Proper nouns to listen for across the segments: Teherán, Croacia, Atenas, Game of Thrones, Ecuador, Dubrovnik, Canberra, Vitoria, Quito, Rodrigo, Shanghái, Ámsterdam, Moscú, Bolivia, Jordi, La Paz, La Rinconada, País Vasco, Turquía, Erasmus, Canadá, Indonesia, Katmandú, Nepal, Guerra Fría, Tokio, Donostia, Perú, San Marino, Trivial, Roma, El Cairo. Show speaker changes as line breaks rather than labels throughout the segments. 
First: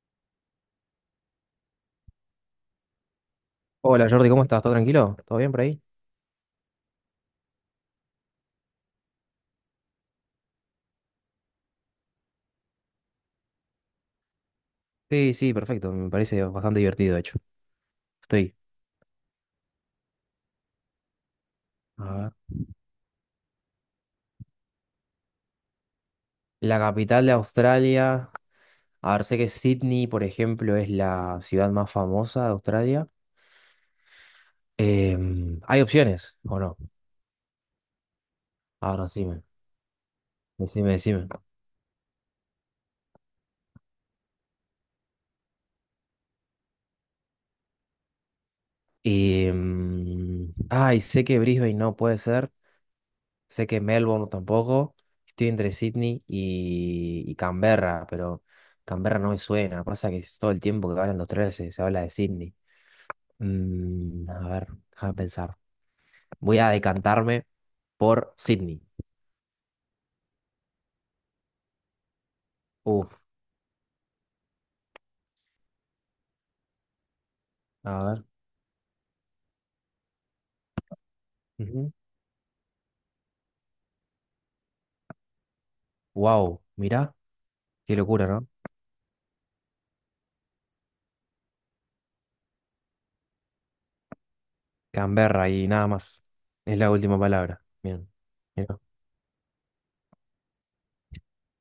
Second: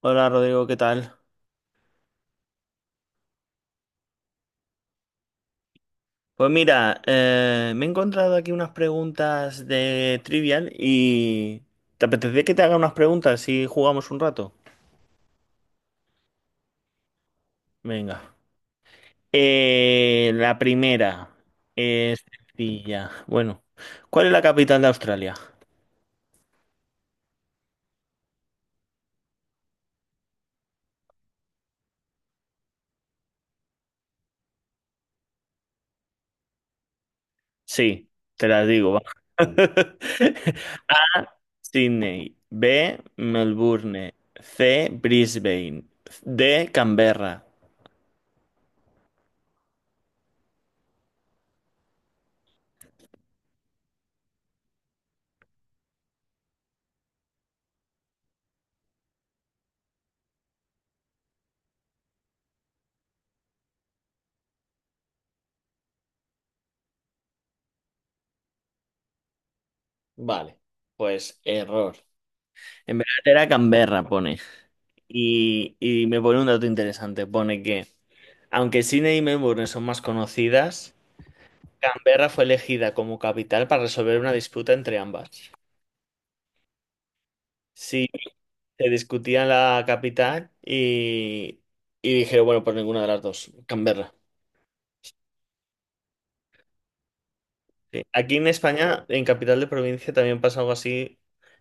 Hola Rodrigo, ¿qué tal?
Hola Jordi, ¿cómo estás? ¿Todo tranquilo? ¿Todo bien por ahí?
Pues mira, me he encontrado aquí unas preguntas de Trivial y ¿te apetece que te haga unas preguntas si jugamos un rato?
Sí, sí, perfecto. Me parece bastante divertido, de hecho.
Venga.
Estoy.
La primera
A
es
ver.
sencilla. Bueno, ¿cuál es la capital de Australia?
La capital de Australia. A ver, sé que Sydney, por ejemplo, es la ciudad más famosa de Australia. ¿Hay opciones o no?
Sí, te las digo, va.
Ahora decime, decime, decime.
A, Sydney. B, Melbourne. C, Brisbane. D, Canberra.
Y, ay, sé que Brisbane no puede ser. Sé que Melbourne tampoco. Estoy entre Sydney y Canberra, pero Canberra no me suena. Pasa que es todo el tiempo que hablan de Australia se habla de Sydney. A ver, déjame pensar. Voy a decantarme por Sydney.
Vale, pues error. En verdad
Uf,
era Canberra, pone. Y me pone un dato interesante. Pone que,
a ver.
aunque Sydney y Melbourne son más conocidas, Canberra fue elegida como capital para resolver una disputa entre ambas.
Wow, mirá, qué
Sí,
locura, ¿no?
se discutía la capital y dijeron, bueno, pues ninguna de las dos, Canberra.
Canberra y nada más. Es la última palabra.
Sí.
Bien.
Aquí en
Mirá.
España, en Capital de Provincia, también pasa algo así.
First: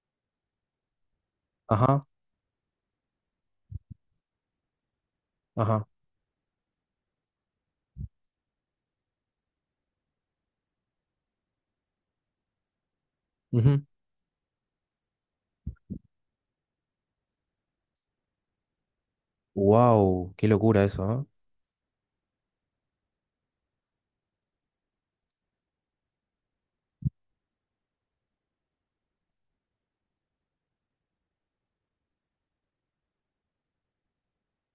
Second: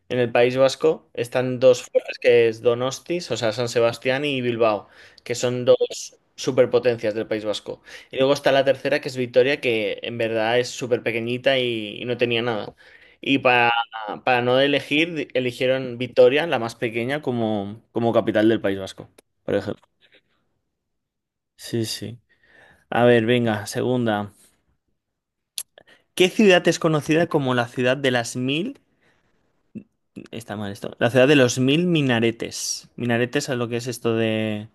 En el País Vasco están dos
Ajá,
ciudades que es Donostis, o sea, San Sebastián y Bilbao, que son
ajá.
dos superpotencias del País Vasco. Y luego está la tercera, que es Vitoria, que en verdad es súper pequeñita y no tenía nada. Y para, para no elegir, eligieron Vitoria, la más pequeña, como, como capital del País Vasco, por ejemplo.
Wow, qué locura eso, ¿no?
Sí, sí. A ver, venga, segunda. ¿Qué ciudad es conocida como la ciudad de las mil? Está mal esto. La ciudad de los mil minaretes. Minaretes es lo que es esto de.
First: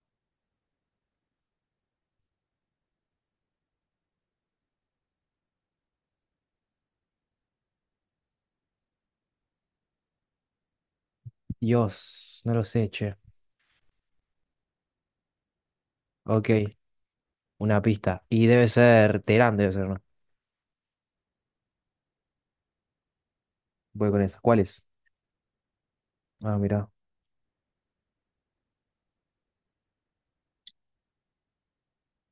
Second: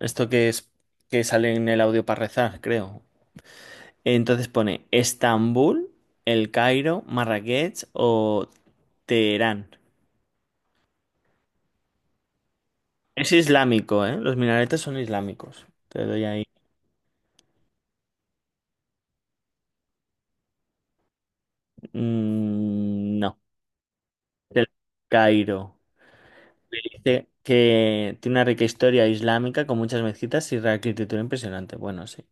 Esto que es, que sale en el audio para rezar, creo. Entonces pone Estambul, El Cairo, Marrakech o Teherán.
Dios, no lo sé, che.
Es islámico, ¿eh? Los minaretes son islámicos. Te doy ahí.
Ok, una pista. Y debe ser Teherán, debe ser, ¿no?
Mm, no.
Voy con esa. ¿Cuál
El
es?
Cairo.
Ah, mirá.
Dice que tiene una rica historia islámica con muchas mezquitas y arquitectura impresionante. Bueno, sí.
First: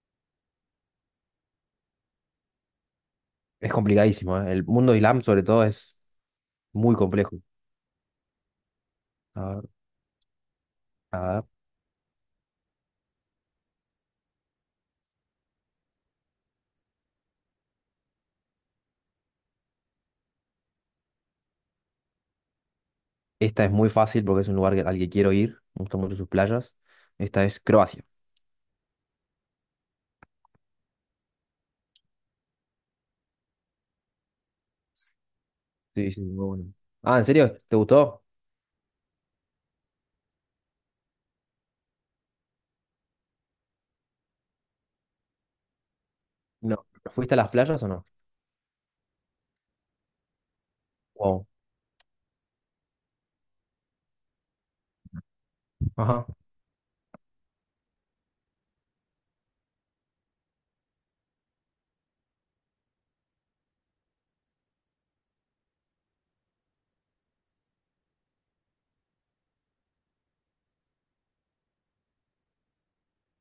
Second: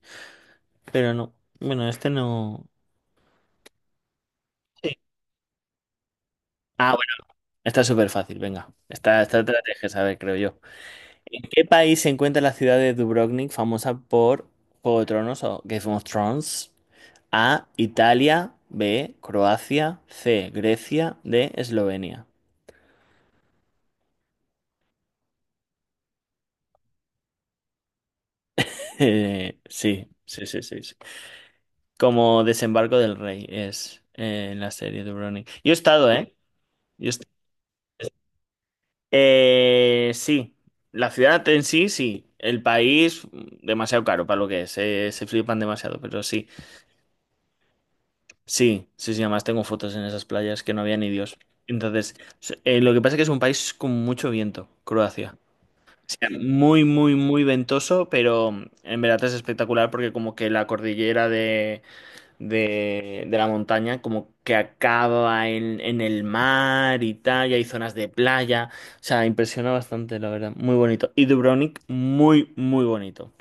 Pero no. Bueno, este no.
Es complicadísimo, ¿eh? El mundo
Sí.
islam, sobre todo, es muy
Ah,
complejo.
Está súper fácil, venga. Esta te
A
la
ver,
tienes que saber, creo yo.
a
¿En
ver.
qué país se encuentra la ciudad de Dubrovnik, famosa por Juego de Tronos o Game of Thrones? A, Italia, B, Croacia, C, Grecia, D, Eslovenia.
Esta es muy fácil porque es un lugar que- al que quiero ir. Me gustan mucho sus playas. Esta es Croacia.
Sí, sí, sí, sí, sí. Como Desembarco del Rey es en la serie de Dubrovnik. Yo he estado,
Sí, sí,
¿eh?
muy bueno.
Yo he
Ah,
est-
¿en serio? ¿Te gustó?
Sí, la ciudad en sí, sí. El país, mm, demasiado caro para lo que es. Se flipan demasiado, pero sí.
No. ¿Fuiste a las playas o no?
Sí, sí, sí, además tengo fotos en esas playas que no había ni Dios.
Wow.
Entonces, lo que pasa es que es un país con mucho viento, Croacia. O
Ajá.
sea, muy, muy, muy ventoso, pero mm, en verdad es espectacular porque como que la cordillera de la montaña como que acaba en el mar y tal, y hay zonas de playa. O sea, impresiona bastante, la verdad. Muy bonito. Y Dubrovnik, muy, muy bonito.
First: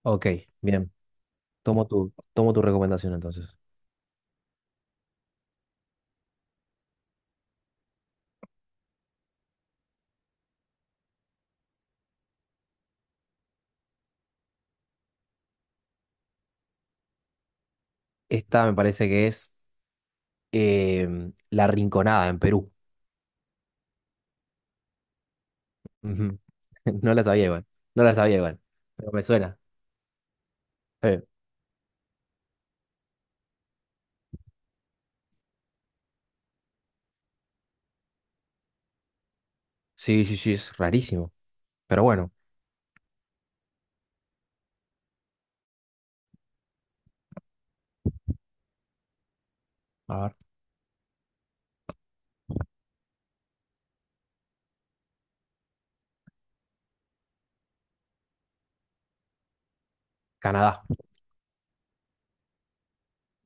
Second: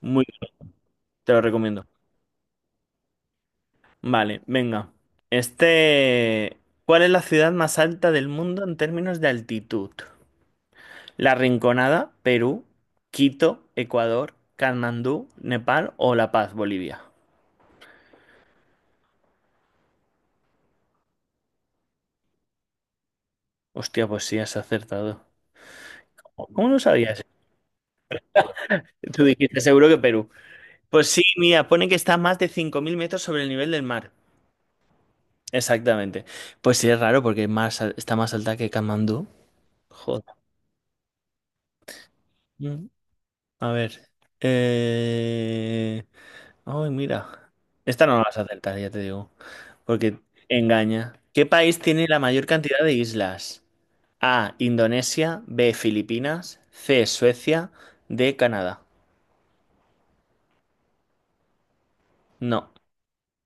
Muy,
Ok, bien.
te lo recomiendo.
Tomo tu recomendación entonces.
Vale, venga. Este, ¿cuál es la ciudad más alta del mundo en términos de altitud? La Rinconada, Perú, Quito, Ecuador, Katmandú, Nepal o La Paz, Bolivia.
Esta me parece que es La Rinconada en Perú.
Hostia, pues sí, has acertado.
Ujú.
¿Cómo no
No la
sabías?
sabía igual. No la sabía igual. Pero me
Tú
suena.
dijiste seguro que Perú. Pues sí,
Eh,
mira, pone que está a más de 5000 metros sobre el nivel del mar. Exactamente. Pues sí, es raro porque más, está más alta que Katmandú. Joder.
Sí, sí, sí, es rarísimo. Pero bueno.
Mm. A ver. Eh... Ay, mira. Esta no la vas a acertar, ya te digo. Porque
A ver.
engaña. ¿Qué país tiene la mayor cantidad de islas? A. Indonesia. B. Filipinas. C. Suecia. D. Canadá.
Canadá.
No.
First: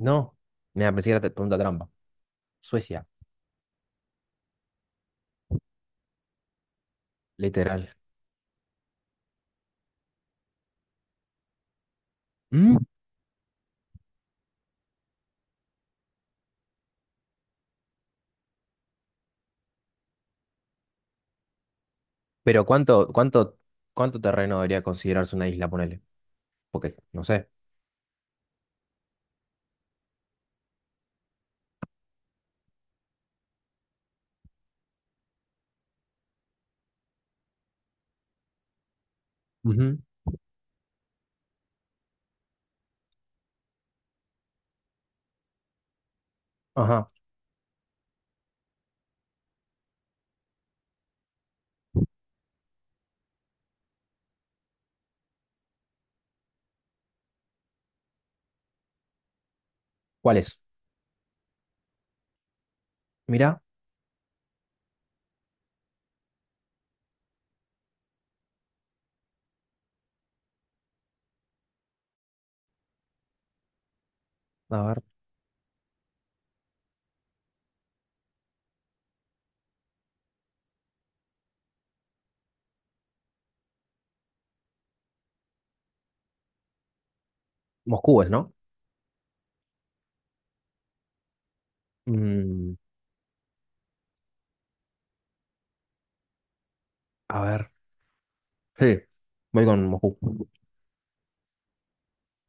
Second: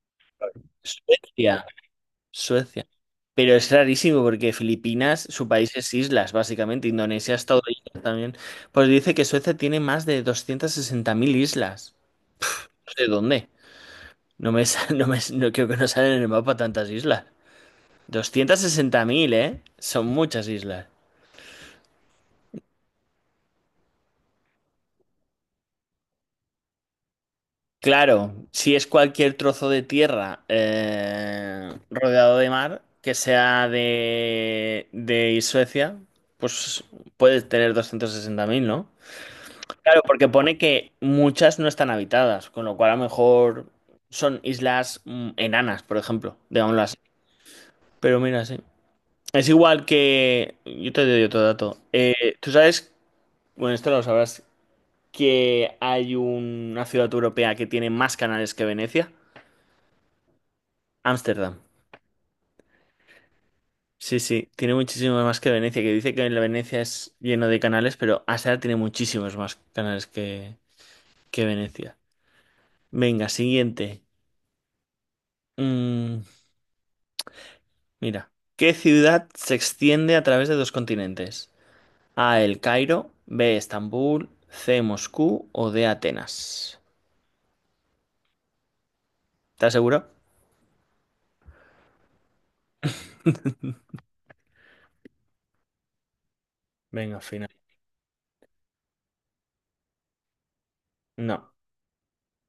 No. Me pensé que era te- pregunta
Suecia.
trampa.
Suecia.
Suecia,
Pero es rarísimo porque Filipinas, su país es islas, básicamente. Indonesia es todo
literal.
islas también. Pues dice que Suecia tiene más de 260 000 islas.
Mm.
No sé dónde. No creo que no salen en el mapa tantas islas. 260 000, ¿eh? Son muchas islas.
Pero ¿cuánto terreno debería considerarse una isla, ponele? Porque, no sé.
Claro, si es cualquier trozo de tierra rodeado de mar, que sea de Suecia, pues puedes tener 260 000, ¿no?
Ujú.
Claro, porque pone que muchas no están habitadas, con lo cual a lo mejor son islas mm, enanas, por ejemplo, digámoslo así.
Ajá.
Pero mira, sí. Es igual que... Yo te doy otro dato. Tú sabes, bueno, esto lo sabrás, que hay una ciudad europea que tiene más canales que Venecia?
¿Cuál es?
Ámsterdam.
Mirá,
Sí, sí, tiene muchísimos más que Venecia, que dice que la Venecia es lleno de canales, pero Ámsterdam tiene muchísimos más canales que Venecia. Venga, siguiente.
a ver.
Mm, mira, ¿qué ciudad se extiende a través de dos continentes? A, El Cairo, B, Estambul, C, Moscú o D, Atenas.
Moscú es, ¿no?
¿Estás seguro?
Mm,
Venga,
a
final.
ver. Sí. Voy con Moscú.
No,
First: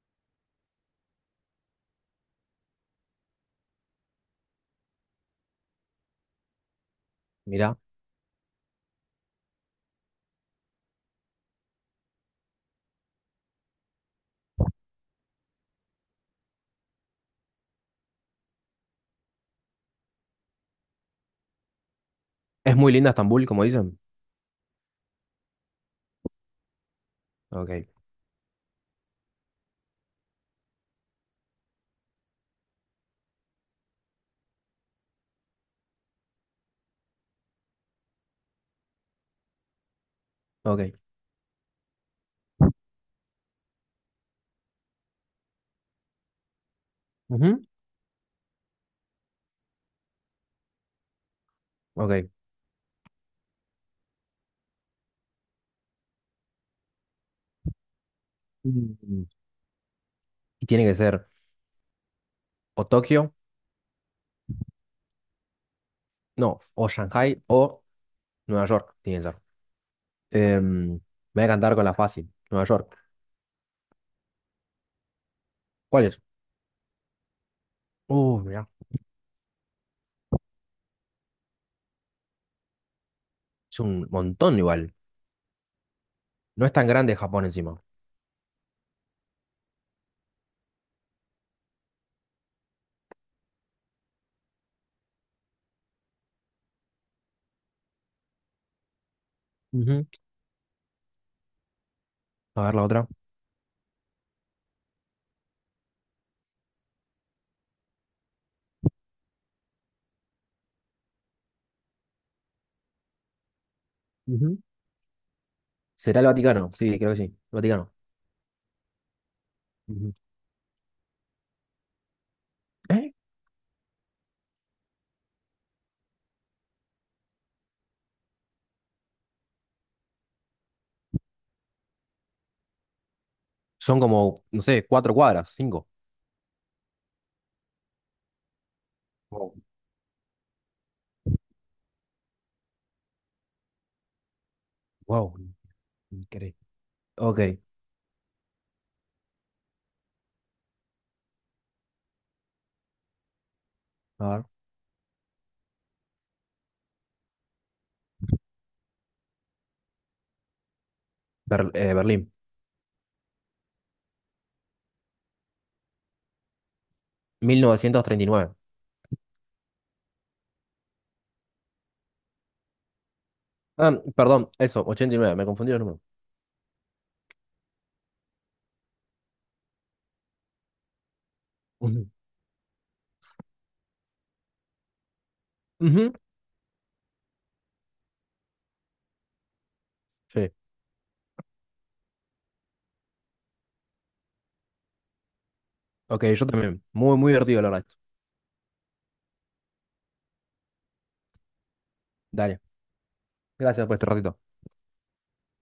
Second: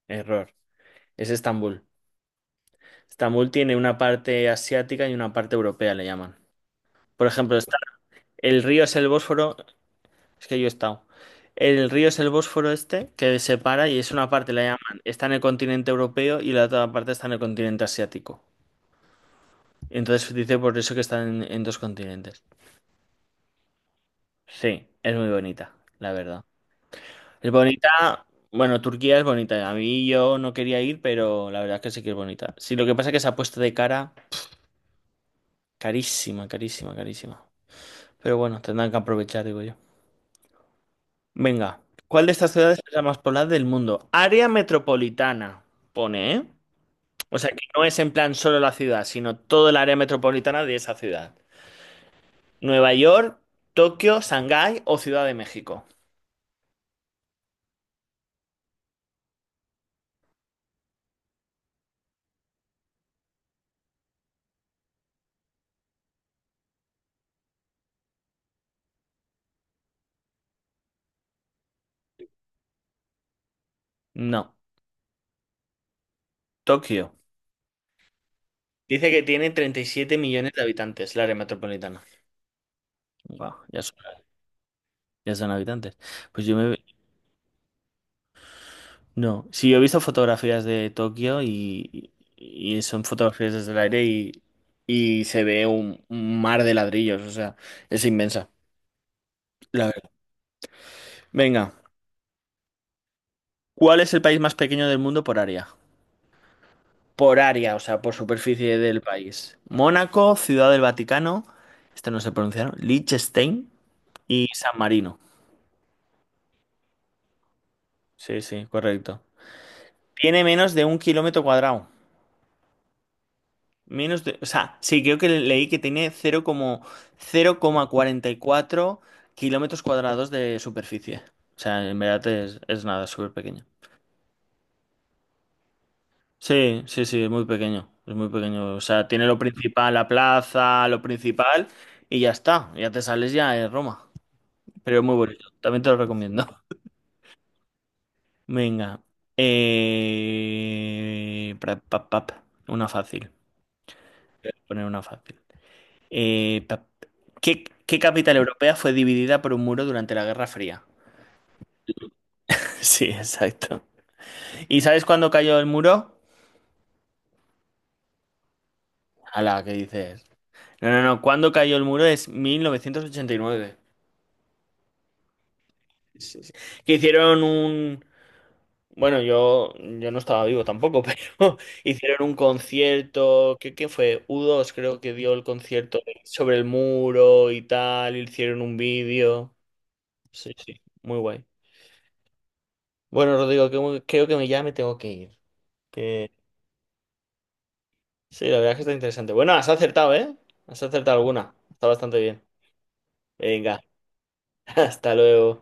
error. Es Estambul. Estambul tiene una parte asiática y una parte europea, le llaman. Por ejemplo,
Mira,
está, el río es el Bósforo, es que yo he estado. El río es el Bósforo este, que separa y es una parte, la llaman, está en el continente europeo y la otra parte está en el continente asiático. Entonces se dice por eso que está en dos continentes.
es muy linda Estambul, como dicen.
Sí, es muy bonita, la verdad. Es
Ok,
bonita, bueno, Turquía es bonita. A mí yo no quería ir, pero la verdad es que sí que es bonita. Sí, lo que pasa es que se ha puesto de cara carísima, carísima, carísima. Pero bueno, tendrán que aprovechar, digo yo.
ok,
Venga, ¿cuál de estas ciudades es la más poblada del mundo? Área metropolitana, pone, ¿eh? O sea, que
ujú.
no es en plan solo la ciudad, sino todo el área metropolitana de esa ciudad.
Ok.
Nueva York, Tokio, Shanghái o Ciudad de México.
Mm. Y tiene que ser o Tokio, no, o Shanghai o Nueva York, tiene que ser. Em, me voy a cantar con la fácil. Nueva York.
No,
¿Cuál es?
Tokio.
Mirá.
Dice que tiene 37 millones de habitantes, el área metropolitana. Wow,
Es un montón igual.
ya son habitantes. Pues yo
No es
me,
tan grande Japón encima.
no, sí, yo he visto fotografías de Tokio y son fotografías desde el aire y se ve un mar de ladrillos, o sea, es inmensa, la verdad. Venga,
A ver la otra.
¿cuál es el país más pequeño del mundo por área? Por área, o sea, por superficie del país. Mónaco, Ciudad del Vaticano, este no se pronunciaron, Liechtenstein y
Ujú,
San Marino.
¿será el Vaticano? Sí, creo que sí. El Vaticano.
Sí, sí, correcto.
Ujú.
Tiene menos de 1 kilómetro cuadrado.
¿Eh?
Menos de, o sea, sí, creo que leí que tiene 0, como 4 kilómetros cuadrados de superficie. O sea, en verdad es nada, es súper pequeño.
Son como, no sé, cuatro cuadras, cinco.
Sí, sí, sí, es muy pequeño. Es muy pequeño. O sea, tiene lo
Wow,
principal, la plaza, lo principal, y ya está. Ya te sales ya de Roma. Pero es muy
wow,
bonito. También te lo recomiendo.
increíble. Ok,
Venga. Pra- pa- pa- pa. Una fácil.
a ver.
Poner una fácil. Eh, pa- ¿Qué, qué capital europea fue dividida por un muro durante la Guerra Fría?
Ber- Berlín,
Sí, exacto. ¿Y sabes cuándo cayó el muro?
1939.
Ala, ¿qué dices? No, no, no. ¿Cuándo cayó el muro? Es 1989.
Ah, perdón, eso, 89, me confundí los números.
Sí, sí. Que hicieron un... Bueno, yo no estaba vivo tampoco, pero
Ujú.
hicieron un concierto, ¿qué, qué fue? U dos, creo que dio el concierto
Ujú,
sobre el muro y tal, hicieron un vídeo. Sí,
sí,
sí, muy guay. Bueno, Rodrigo, que- creo que ya me tengo que ir.
ok,
Que
yo también. Muy, muy divertido, la verdad.
sí, la verdad es que está interesante. Bueno, has acertado, ¿eh? Has acertado alguna. Está bastante bien.
Dale,
Venga,
gracias por este ratito.
hasta luego.